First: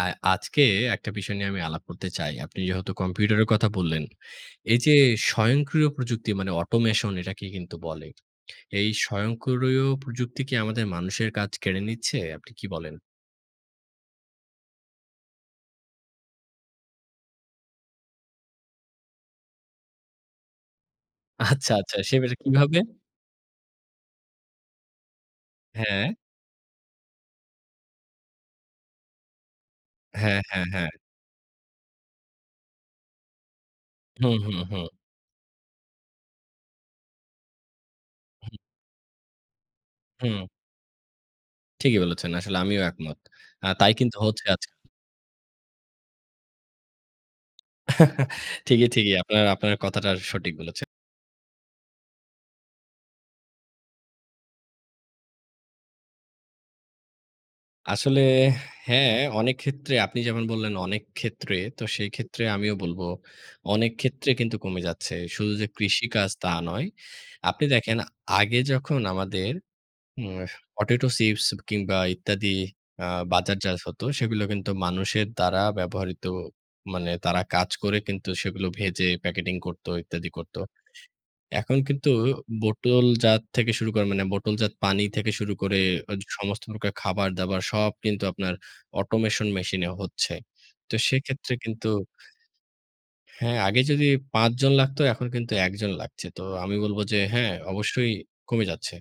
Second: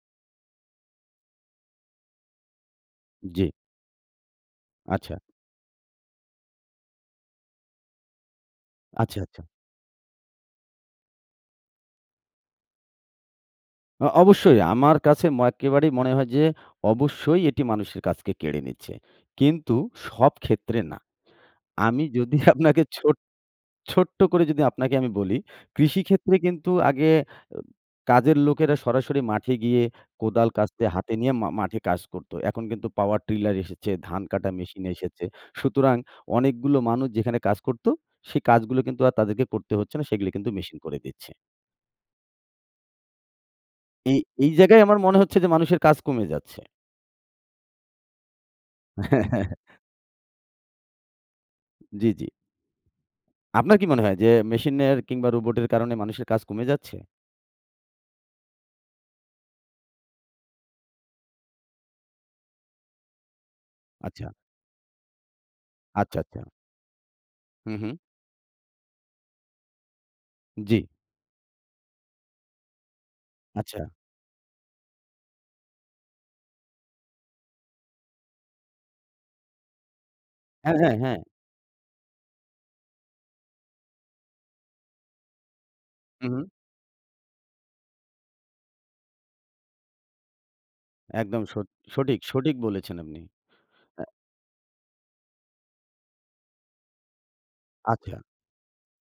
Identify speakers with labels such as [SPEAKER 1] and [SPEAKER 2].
[SPEAKER 1] আর আজকে একটা বিষয় নিয়ে আলাপ করতে চাই। আপনি যেহেতু কম্পিউটারের
[SPEAKER 2] জ্বী।
[SPEAKER 1] কথা বললেন, এই যে,
[SPEAKER 2] আচ্ছা।
[SPEAKER 1] স্বয়ংক্রিয় প্রযুক্তি মানে অটোমেশন এটাকে কিন্তু বলে। এই
[SPEAKER 2] আচ্ছা, আচ্ছা।
[SPEAKER 1] স্বয়ংক্রিয় প্রযুক্তি কি আমাদের মানুষের কাজ কেড়ে নিচ্ছে? আপনি কি বলেন?
[SPEAKER 2] আ অবশ্যই আমার কাছে ম একেবারেই মনে হয় যে, অবশ্যই এটি মানুষের কাজকে কেড়ে নিচ্ছে। কিন্তু সব ক্ষেত্রে না।
[SPEAKER 1] আচ্ছা, আচ্ছা।
[SPEAKER 2] আমি
[SPEAKER 1] সেবারে
[SPEAKER 2] যদি
[SPEAKER 1] কিভাবে?
[SPEAKER 2] আপনাকে ছো ছোট্ট করে যদি আপনাকে আমি বলি কৃষি
[SPEAKER 1] হ্যাঁ।
[SPEAKER 2] ক্ষেত্রে কিন্তু আগে এ কাজের লোকেরা সরাসরি মাঠে গিয়ে
[SPEAKER 1] হ্যাঁ,
[SPEAKER 2] কোদাল,
[SPEAKER 1] হ্যাঁ,
[SPEAKER 2] কাস্তে
[SPEAKER 1] হ্যাঁ।
[SPEAKER 2] হাতে নিয়ে মা মাঠে কাজ করত। এখন কিন্তু পাওয়ার ট্রিলার এসেছে, ধান
[SPEAKER 1] হুম,
[SPEAKER 2] কাটা
[SPEAKER 1] হুম, হুম।
[SPEAKER 2] মেশিন এসেছে। সুতরাং অনেকগুলো মানুষ যেখানে কাজ করত সে
[SPEAKER 1] হুম।
[SPEAKER 2] কাজগুলো কিন্তু আর তাদেরকে করতে হচ্ছে না সেগুলি
[SPEAKER 1] হুম।
[SPEAKER 2] কিন্তু মেশিন করে দিচ্ছে।
[SPEAKER 1] ঠিকই বলেছেন। আসলে আমিও একমত। আ তাই কিন্তু
[SPEAKER 2] এই
[SPEAKER 1] হচ্ছে
[SPEAKER 2] এই
[SPEAKER 1] আজকে।
[SPEAKER 2] জায়গায় আমার মনে হচ্ছে যে, মানুষের কাজ কমে যাচ্ছে।
[SPEAKER 1] ঠিকই, ঠিকই। আপনার, আপনার কথাটা সঠিক বলেছেন।
[SPEAKER 2] জ্বী, জ্বী। আপনার কি মনে হয় যে, মেশিনের কিংবা রোবটের কারণে মানুষের কাজ কমে যাচ্ছে?
[SPEAKER 1] আসলে হ্যাঁ, অনেক ক্ষেত্রে আপনি যেমন বললেন অনেক ক্ষেত্রে, তো সেইক্ষেত্রে আমিও বলব, অনেক ক্ষেত্রে
[SPEAKER 2] আচ্ছা।
[SPEAKER 1] কিন্তু কমে যাচ্ছে। শুধু যে,
[SPEAKER 2] আচ্ছা,
[SPEAKER 1] কৃষিকাজ
[SPEAKER 2] আচ্ছা।
[SPEAKER 1] তা নয়। আপনি
[SPEAKER 2] হু, হুম।
[SPEAKER 1] দেখেন আগে যখন আমাদের উম
[SPEAKER 2] জ্বি।
[SPEAKER 1] পটেটো চিপস কিংবা ইত্যাদি আ বাজারজাত
[SPEAKER 2] আচ্ছা।
[SPEAKER 1] হত, সেগুলো কিন্তু মানুষের দ্বারা ব্যবহৃত মানে তারা কাজ করে কিন্তু সেগুলো ভেজে প্যাকেটিং করত ইত্যাদি করত।
[SPEAKER 2] হ্যাঁ, হ্যাঁ, হ্যাঁ।
[SPEAKER 1] এখন কিন্তু বোতলজাত থেকে শুরু করে মানে বোতলজাত পানি থেকে শুরু করে এ
[SPEAKER 2] হু, হুম।
[SPEAKER 1] সমস্ত প্রকার খাবার-দাবার সব কিন্তু আপনার অটোমেশন মেশিন এ হচ্ছে। তো
[SPEAKER 2] একদম
[SPEAKER 1] সেক্ষেত্রে
[SPEAKER 2] স
[SPEAKER 1] কিন্তু
[SPEAKER 2] সঠিক, সঠিক বলেছেন আপনি।
[SPEAKER 1] হ্যাঁ, আগে
[SPEAKER 2] আ
[SPEAKER 1] যদি ৫ জন লাগতো এখন কিন্তু ১ জন লাগছে। তো আমি বলব, যে, হ্যাঁ, অবশ্যই
[SPEAKER 2] আচ্ছা।
[SPEAKER 1] কমে যাচ্ছে।